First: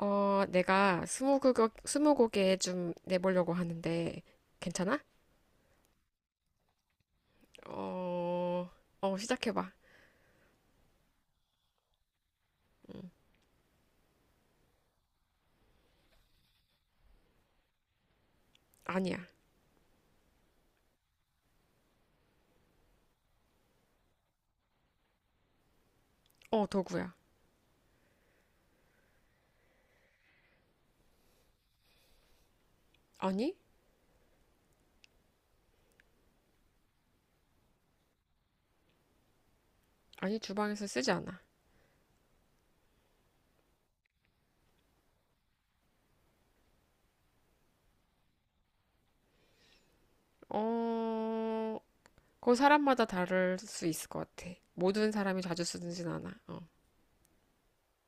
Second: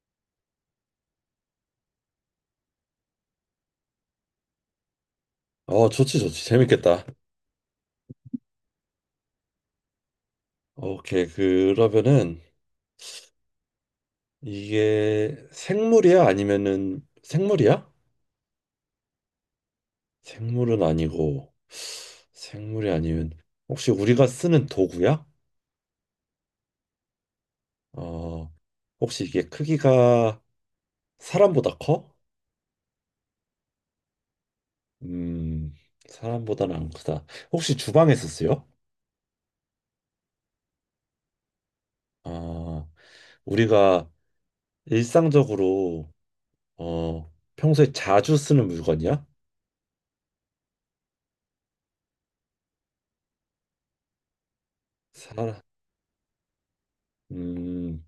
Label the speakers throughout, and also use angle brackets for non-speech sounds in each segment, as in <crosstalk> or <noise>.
Speaker 1: 내가 스무고개, 스무고개 좀 내보려고 하는데, 괜찮아?
Speaker 2: 좋지, 좋지. 재밌겠다.
Speaker 1: 어, 시작해봐.
Speaker 2: 오케이. 그러면은 이게 생물이야? 아니면은 생물이야?
Speaker 1: 아니야.
Speaker 2: 생물은 아니고, 생물이 아니면 혹시 우리가 쓰는 도구야?
Speaker 1: 도구야.
Speaker 2: 어, 혹시 이게 크기가 사람보다 커?
Speaker 1: 아니?
Speaker 2: 음, 사람보다는 안 크다. 혹시 주방에서 쓰여?
Speaker 1: 아니, 주방에서 쓰지 않아.
Speaker 2: 어, 우리가 일상적으로 어, 평소에 자주 쓰는 물건이야?
Speaker 1: 어, 그 사람마다 다를 수 있을 것 같아. 모든 사람이
Speaker 2: 사,
Speaker 1: 자주 쓰진 않아. 어.
Speaker 2: 음,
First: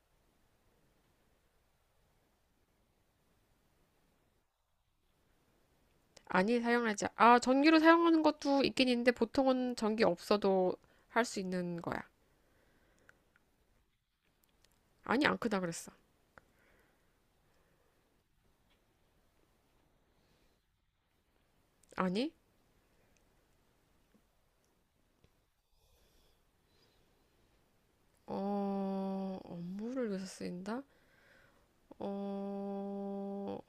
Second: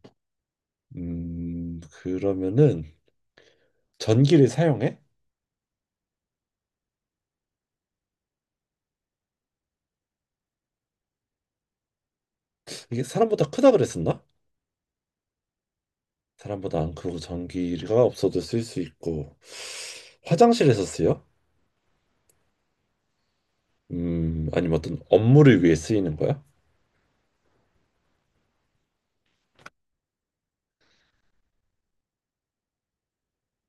Speaker 2: 그러면은 전기를 사용해?
Speaker 1: 아니, 사용하지. 아, 전기로 사용하는 것도 있긴 있는데, 보통은 전기 없어도 할 수 있는 거야.
Speaker 2: 이게 사람보다 크다 그랬었나?
Speaker 1: 아니, 안 크다 그랬어.
Speaker 2: 사람보다 안 크고 전기가 없어도 쓸 수 있고 화장실에서 쓰여?
Speaker 1: 아니?
Speaker 2: 아니면 어떤 업무를 위해 쓰이는 거야?
Speaker 1: 업무를 위해서 쓰인다? 어,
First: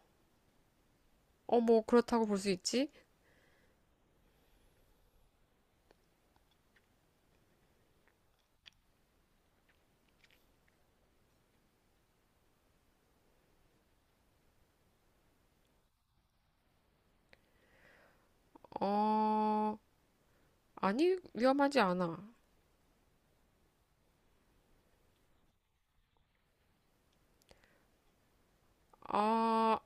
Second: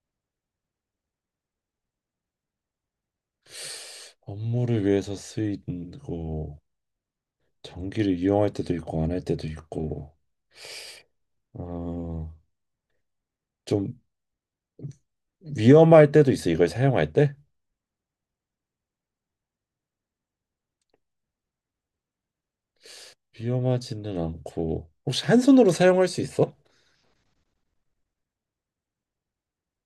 Speaker 1: 뭐, 그렇다고 볼 수 있지?
Speaker 2: 업무를 위해서 쓰이고 전기를 이용할 때도 있고 안 할 때도 있고 어, 좀 위험할 때도 있어 이걸 사용할 때?
Speaker 1: 어, 아니, 위험하지 않아.
Speaker 2: 위험하지는 않고 혹시 한 손으로 사용할 수 있어?
Speaker 1: 아,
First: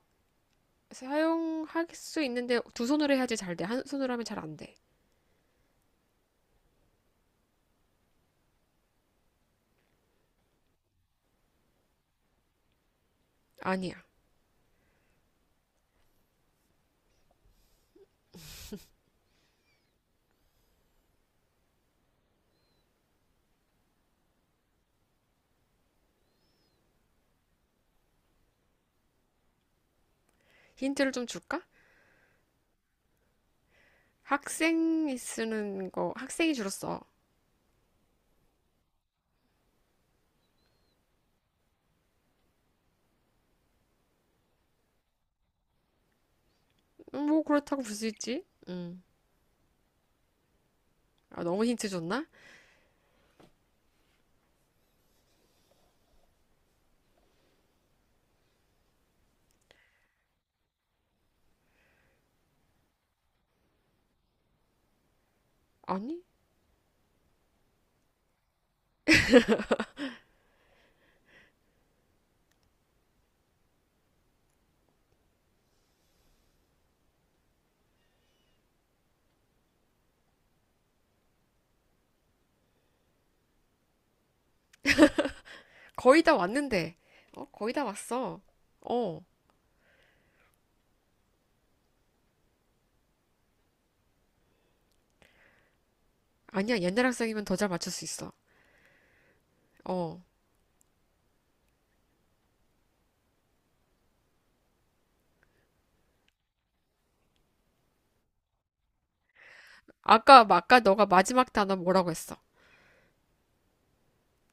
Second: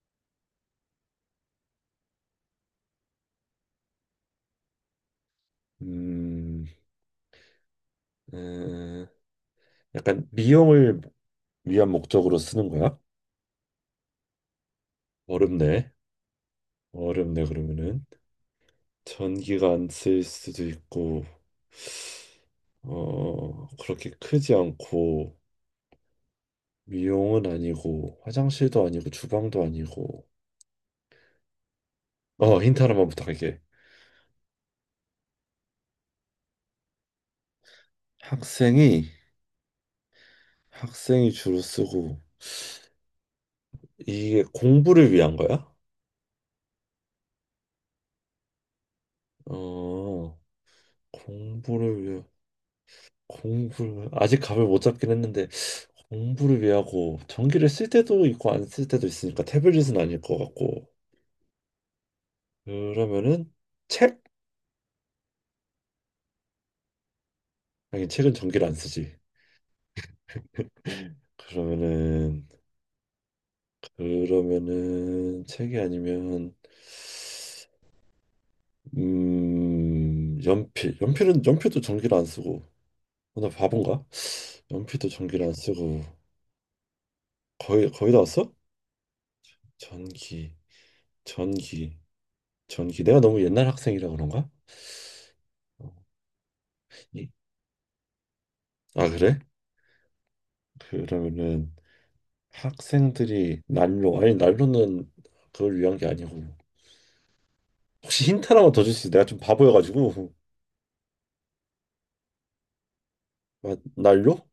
Speaker 1: 사용할 수 있는데 두 손으로 해야지 잘 돼. 한 손으로 하면 잘 안 돼.
Speaker 2: 음, 음, 약간 미용을 위안 목적으로 쓰는 거야?
Speaker 1: 아니야.
Speaker 2: 어렵네. 어렵네, 그러면은 전기가 안 쓸 수도 있고 어 그렇게 크지 않고 미용은 아니고 화장실도 아니고 주방도 아니고.
Speaker 1: 힌트를 좀 줄까?
Speaker 2: 어, 힌트 하나만 부탁할게.
Speaker 1: 학생이 쓰는 거, 학생이 주로 써.
Speaker 2: 학생이 학생이 주로 쓰고 이게 공부를 위한 거야?
Speaker 1: 뭐, 그렇다고 볼 수 있지? 음.
Speaker 2: 어,
Speaker 1: 아, 너무 힌트
Speaker 2: 공부를 위해.
Speaker 1: 줬나?
Speaker 2: 공부를 아직 감을 못 잡긴 했는데 공부를 위하고 전기를 쓸 때도 있고 안 쓸 때도 있으니까 태블릿은 아닐 것 같고. 그러면은 책?
Speaker 1: 아니,
Speaker 2: 아니, 책은 전기를 안 쓰지. 그러면은 그러면은 책이 아니면 음, 연필은 연필도 전기를 안 쓰고. 어, 나 바본가? 연필도 전기를 안 쓰고.
Speaker 1: 거의 다 왔는데. 어, 거의 다
Speaker 2: 거의 다
Speaker 1: 왔어.
Speaker 2: 왔어?
Speaker 1: 어,
Speaker 2: 전기, 전기, 전기. 내가 너무 옛날 학생이라 그런가? 어.
Speaker 1: 아니야. 옛날
Speaker 2: 이-
Speaker 1: 학생이면 더 잘 맞출 수 있어.
Speaker 2: 아 그래?
Speaker 1: 어.
Speaker 2: 그러면은 학생들이 난로. 아니 난로는 그걸 위한 게 아니고. 혹시 힌트 하나만 더 줄 수 있어? 내가 좀 바보여가지고.
Speaker 1: 아까, 아까 너가 마지막 단어 뭐라고 했어?
Speaker 2: <laughs> 아, 난로?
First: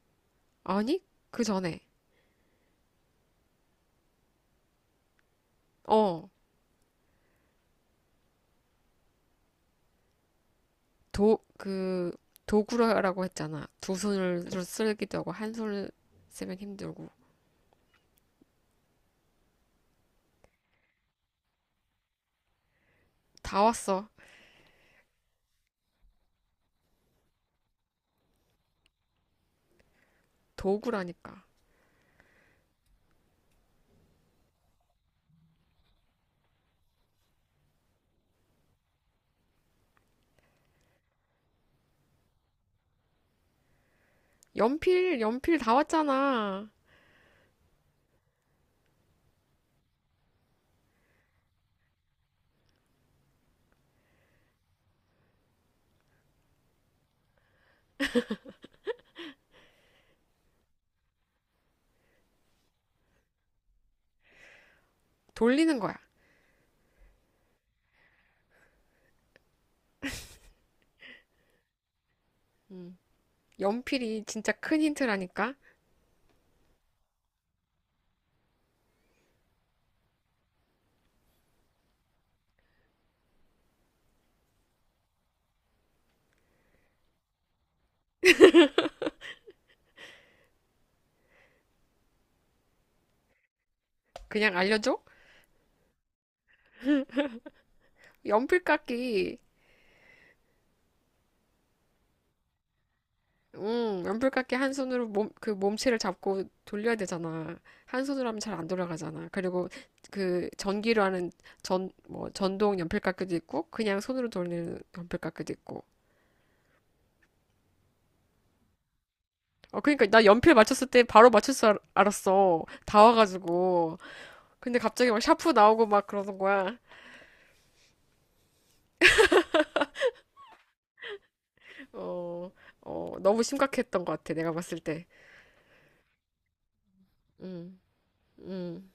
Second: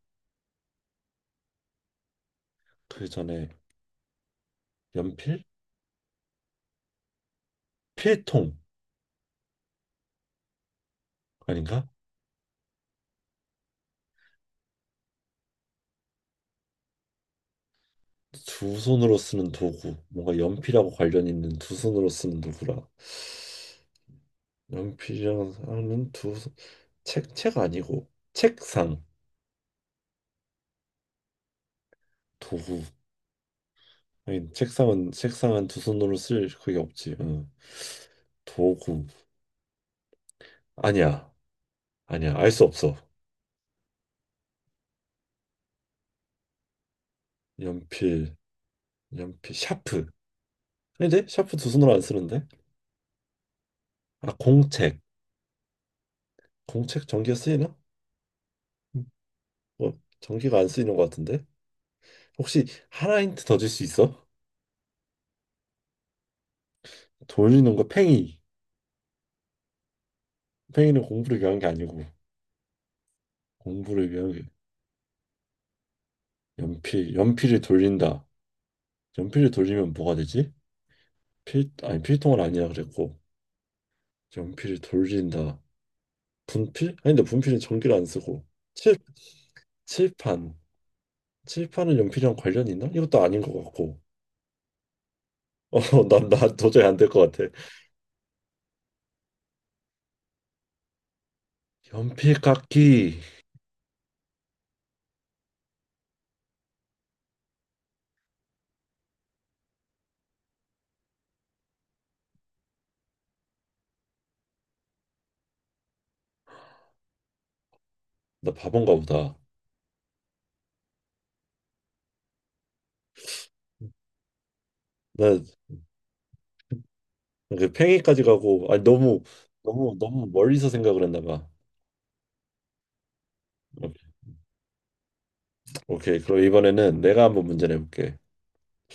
Speaker 1: 아니, 그 전에.
Speaker 2: 그 전에 연필?
Speaker 1: 어.
Speaker 2: 필통
Speaker 1: 도,
Speaker 2: 아닌가?
Speaker 1: 그, 도구라고 했잖아. 두 손으로 쓰기도 하고, 한 손을 쓰면 힘들고.
Speaker 2: 두 손으로 쓰는 도구, 뭔가 연필하고 관련 있는 두 손으로 쓰는 도구라.
Speaker 1: 다 왔어.
Speaker 2: 연필이랑 하는 두 손- 책, 책 아니고 책상.
Speaker 1: 도구라니까.
Speaker 2: 도구. 아니, 책상은, 책상은 두 손으로 쓸 그게 없지. 응. 도구. 아니야. 아니야. 알 수 없어.
Speaker 1: 연필, 연필 다 왔잖아.
Speaker 2: 연필, 연필, 샤프. 아닌데? 샤프 두 손으로 안 쓰는데? 아, 공책. 공책 전기가 쓰이나? 음, 뭐, 전기가 안 쓰이는 것 같은데? 혹시 하나 힌트 더 줄 수 있어?
Speaker 1: 돌리는 거야.
Speaker 2: 돌리는 거 팽이. 팽이는 공부를 위한 게 아니고,
Speaker 1: 음.
Speaker 2: 공부를
Speaker 1: 연필이
Speaker 2: 위한 게.
Speaker 1: 진짜 큰 힌트라니까.
Speaker 2: 연필, 연필을 돌린다. 연필을 돌리면 뭐가 되지? 필, 아니, 필통은 아니라 그랬고, 연필을 돌린다. 분필? 아닌데, 분필은 전기를 안 쓰고, 칠, 칠판. 칠판은 연필이랑 관련이 있나? 이것도 아닌 것 같고.
Speaker 1: 그냥 알려줘?
Speaker 2: 어, <laughs> 난, 나 도저히 안 될 것 같아.
Speaker 1: 연필깎이.
Speaker 2: 연필 깎기.
Speaker 1: 연필깎이 한 손으로 몸, 그 몸체를 잡고 돌려야 되잖아. 한 손으로 하면 잘 안 돌아가잖아. 그리고 그 전기로 하는 전, 뭐, 전동 연필깎이도 있고, 그냥 손으로 돌리는 연필깎이도 있고.
Speaker 2: 나 바본가 보다.
Speaker 1: 어, 그러니까 나 연필 맞췄을 때 바로 맞출 줄 알았어. 다 와가지고. 근데 갑자기 막 샤프
Speaker 2: 나
Speaker 1: 나오고 막 그러는 거야.
Speaker 2: 그 팽이까지 가고, 아니, 너무, 너무, 너무 멀리서 생각을 했나 봐.
Speaker 1: 어, 너무 심각했던 것 같아. 내가 봤을 때.
Speaker 2: 오케이. 그럼 이번에는 내가 한번 문제
Speaker 1: 음,
Speaker 2: 내볼게.
Speaker 1: 음,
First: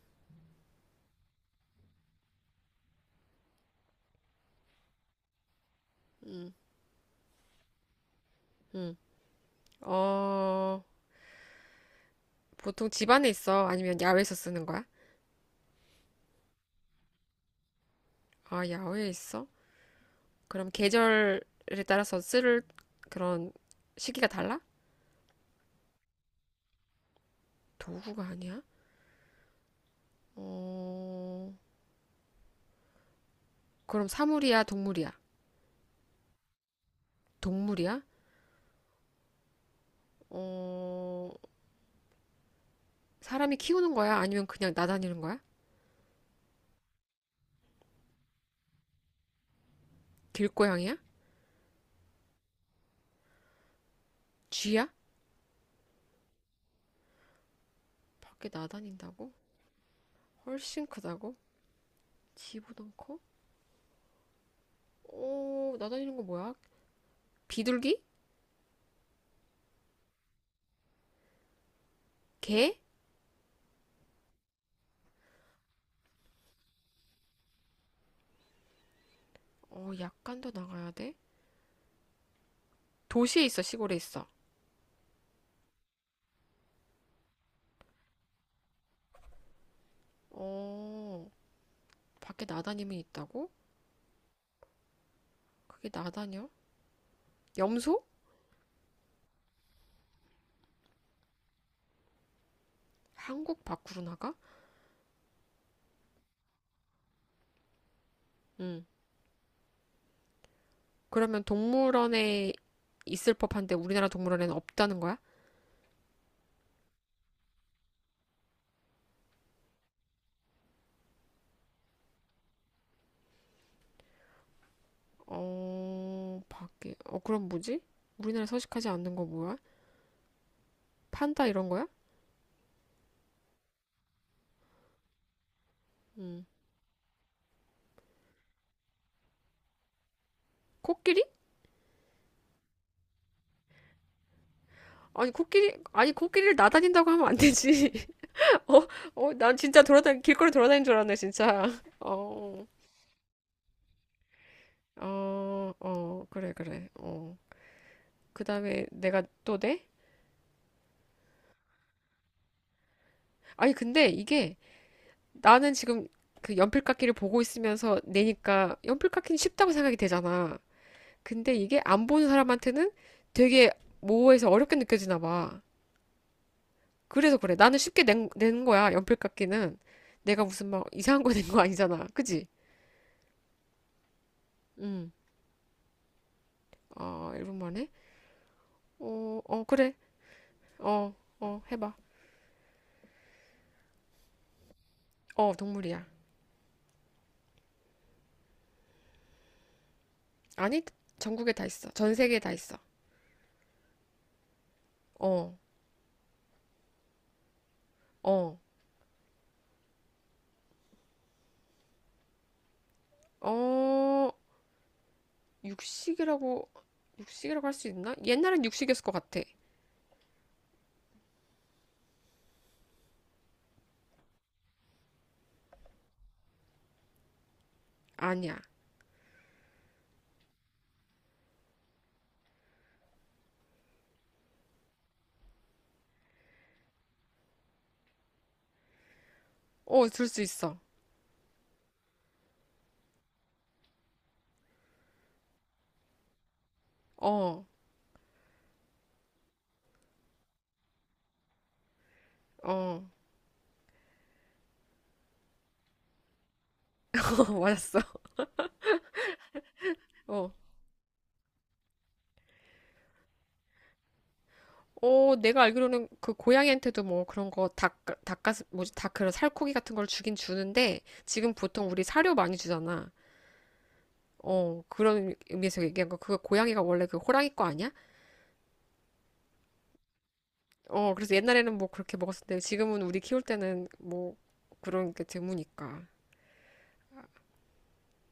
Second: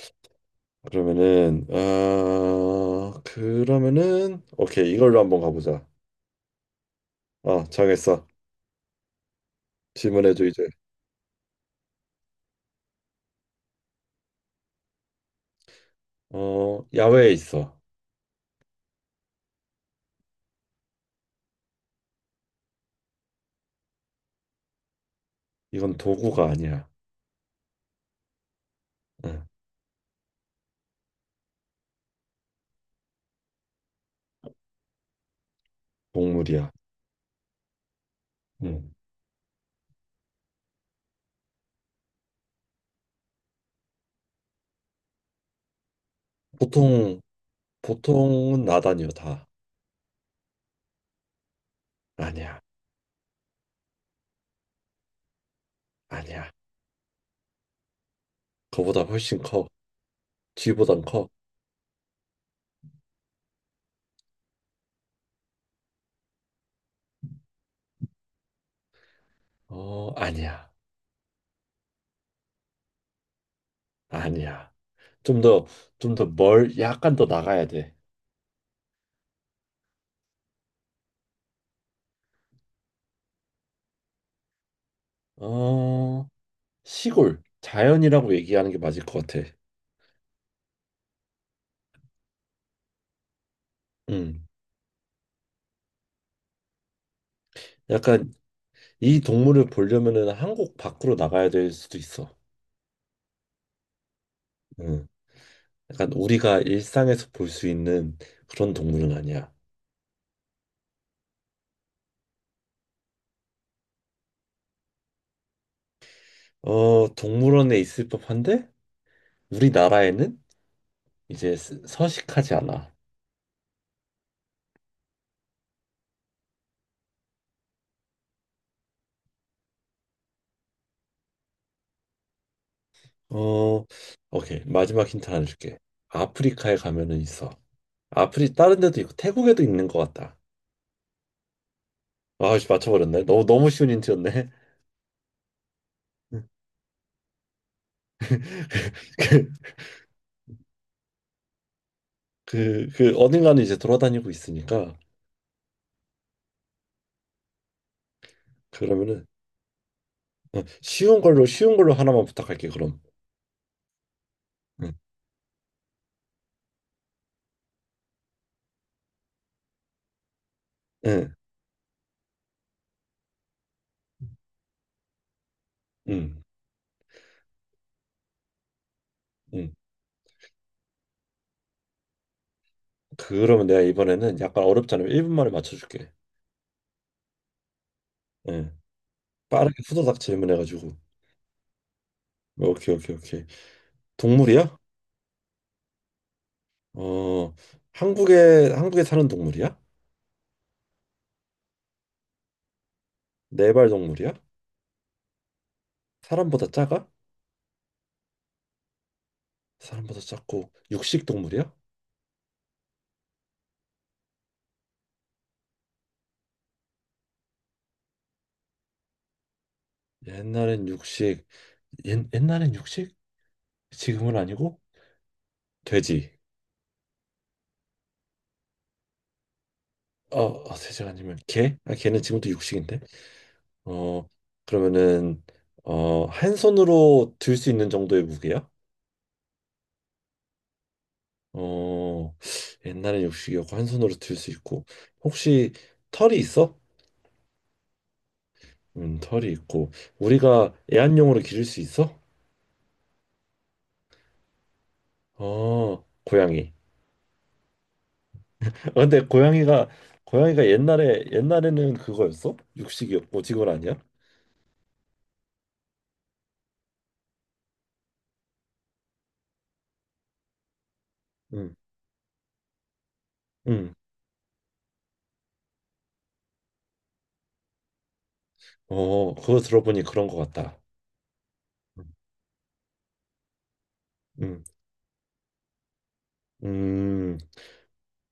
Speaker 2: 그러면은, 아, 그러면은, 오케이. 이걸로 한번 가보자.
Speaker 1: 음,
Speaker 2: 아, 정했어.
Speaker 1: 음.
Speaker 2: 질문해줘, 이제.
Speaker 1: 어, 보통 집 안에 있어? 아니면 야외에서 쓰는 거야?
Speaker 2: 어, 야외에 있어.
Speaker 1: 아, 야외에 있어? 그럼 계절에 따라서 쓸 그런 시기가 달라?
Speaker 2: 이건 도구가 아니야.
Speaker 1: 도구가 아니야?
Speaker 2: 응,
Speaker 1: 어, 그럼 사물이야, 동물이야?
Speaker 2: 동물이야.
Speaker 1: 동물이야?
Speaker 2: 응.
Speaker 1: 어, 사람이 키우는 거야? 아니면 그냥 나다니는 거야?
Speaker 2: 보통 보통은 나다니요 다.
Speaker 1: 길고양이야?
Speaker 2: 아니야.
Speaker 1: 쥐야?
Speaker 2: 아니야.
Speaker 1: 밖에
Speaker 2: 그보다
Speaker 1: 나다닌다고?
Speaker 2: 훨씬 커.
Speaker 1: 훨씬
Speaker 2: 쥐보단.
Speaker 1: 크다고? 쥐보단 커? 오, 나다니는 거 뭐야? 비둘기?
Speaker 2: 커어 아니야.
Speaker 1: 개?
Speaker 2: 아니야. 좀 더 좀 더 멀, 약간 더 나가야.
Speaker 1: 어, 약간 더 나가야 돼? 도시에 있어, 시골에 있어?
Speaker 2: 돼어. 시골, 자연이라고 얘기하는 게 맞을 것 같아.
Speaker 1: 어, 밖에 나다니면 있다고?
Speaker 2: 음.
Speaker 1: 그게 나다녀? 염소?
Speaker 2: 약간 이 동물을 보려면은 한국 밖으로 나가야 될 수도 있어.
Speaker 1: 한국 밖으로 나가?
Speaker 2: 음. 약간 우리가 일상에서 볼 수 있는 그런
Speaker 1: 응.
Speaker 2: 동물은 아니야.
Speaker 1: 그러면 동물원에 있을 법한데 우리나라 동물원에는 없다는 거야?
Speaker 2: 어, 동물원에 있을 법한데 우리나라에는 이제 스- 서식하지 않아.
Speaker 1: 어, 밖에. 어, 그럼 뭐지? 우리나라 서식하지 않는 거 뭐야? 판다 이런 거야?
Speaker 2: 어, 오케이. 마지막 힌트 하나 줄게.
Speaker 1: 음.
Speaker 2: 아프리카에 가면은 있어. 아프리, 다른 데도 있고 태국에도 있는 것 같다.
Speaker 1: 코끼리?
Speaker 2: 아, 씨 맞춰버렸네. 너무 너무 쉬운 힌트였네.
Speaker 1: 아니 코끼리 아니 코끼리를 나다닌다고 하면 안 되지. <laughs> 어? 어, 난
Speaker 2: <laughs>
Speaker 1: 진짜 돌아다니 길거리 돌아다닌 줄 알았네, 진짜. <laughs> 어.
Speaker 2: 그 어딘가는 이제 돌아다니고 있으니까.
Speaker 1: 어, 어, 그래 그래. 어. 그다음에 내가
Speaker 2: 그러면은
Speaker 1: 또 내?
Speaker 2: 어, 쉬운 걸로 쉬운 걸로 하나만 부탁할게. 그럼.
Speaker 1: 아니 근데 이게
Speaker 2: 응,
Speaker 1: 나는 지금 그 연필깎이를 보고 있으면서 내니까 연필깎이는 쉽다고 생각이 되잖아.
Speaker 2: 응,
Speaker 1: 근데 이게 안 보는 사람한테는 되게 모호해서 어렵게 느껴지나 봐.
Speaker 2: 응.
Speaker 1: 그래서 그래. 나는 쉽게 낸 거야. 연필 깎이
Speaker 2: 응.
Speaker 1: 는 내가 무슨 막 이상한 거 낸거 아니잖아. 그지?
Speaker 2: 그러면 내가 이번에는 약간 어렵지
Speaker 1: 응.
Speaker 2: 않으면 1분 만에 맞춰줄게.
Speaker 1: 아, 1분 만에?
Speaker 2: 응.
Speaker 1: 어, 어,
Speaker 2: 빠르게
Speaker 1: 그래.
Speaker 2: 후다닥 질문해가지고.
Speaker 1: 어, 어, 해봐.
Speaker 2: 오케이, 오케이, 오케이. 동물이야?
Speaker 1: 어, 동물이야.
Speaker 2: 어, 한국에 사는 동물이야?
Speaker 1: 아니, 전국에 다 있어. 전 세계에 다 있어.
Speaker 2: 네발 동물이야?
Speaker 1: 어,
Speaker 2: 사람보다 작아?
Speaker 1: 어,
Speaker 2: 사람보다 작고 육식 동물이야?
Speaker 1: 어, 육식이라고, 육식이라고 할 수 있나? 옛날엔 육식이었을 것 같아.
Speaker 2: 옛날엔 육식, 옛날엔 육식? 지금은 아니고 돼지.
Speaker 1: 아니야.
Speaker 2: 어, 어, 돼지가 아니면 개? 아, 개는 지금도 육식인데. 어, 그러면은 어, 한 손으로 들 수 있는 정도의 무게야?
Speaker 1: 어, 들 수 있어.
Speaker 2: 어, 옛날엔 육식이었고 한 손으로 들 수 있고 혹시 털이 있어?
Speaker 1: 어,
Speaker 2: 털이 있고 우리가 애완용으로 기를 수 있어?
Speaker 1: <laughs> 어,
Speaker 2: 어, 고양이.
Speaker 1: 맞았어.
Speaker 2: 아, 근데 고양이가
Speaker 1: 어.
Speaker 2: 고양이가 옛날에는 그거였어? 육식이었고 직원 아니야?
Speaker 1: 어, 내가 알기로는 그 고양이한테도 뭐 그런 거 닭, 닭가슴, 뭐지, 닭 그런 살코기 같은 걸 주긴 주는데 지금
Speaker 2: 응.
Speaker 1: 보통 우리 사료 많이 주잖아.
Speaker 2: 응.
Speaker 1: 어, 그런 의미에서 얘기한 거. 그거 고양이가 원래 그 호랑이 거 아니야?
Speaker 2: 어, 그거 들어보니 그런 것 같다.
Speaker 1: 어, 그래서 옛날에는 뭐 그렇게 먹었었는데 지금은 우리 키울 때는 뭐
Speaker 2: 응.
Speaker 1: 그런 게 드무니까.
Speaker 2: 음.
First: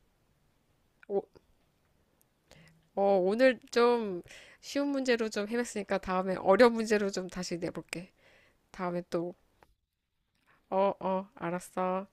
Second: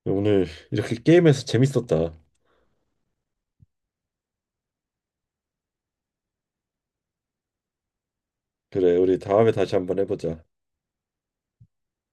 Speaker 2: 오늘 이렇게
Speaker 1: 오,
Speaker 2: 게임에서 재밌었다.
Speaker 1: 어, 오늘 좀 쉬운 문제로 좀 해봤으니까 다음에 어려운 문제로 좀 다시 내볼게.
Speaker 2: 그래,
Speaker 1: 다음에
Speaker 2: 우리
Speaker 1: 또,
Speaker 2: 다음에 다시 한번 해보자.
Speaker 1: 어, 어, 알았어.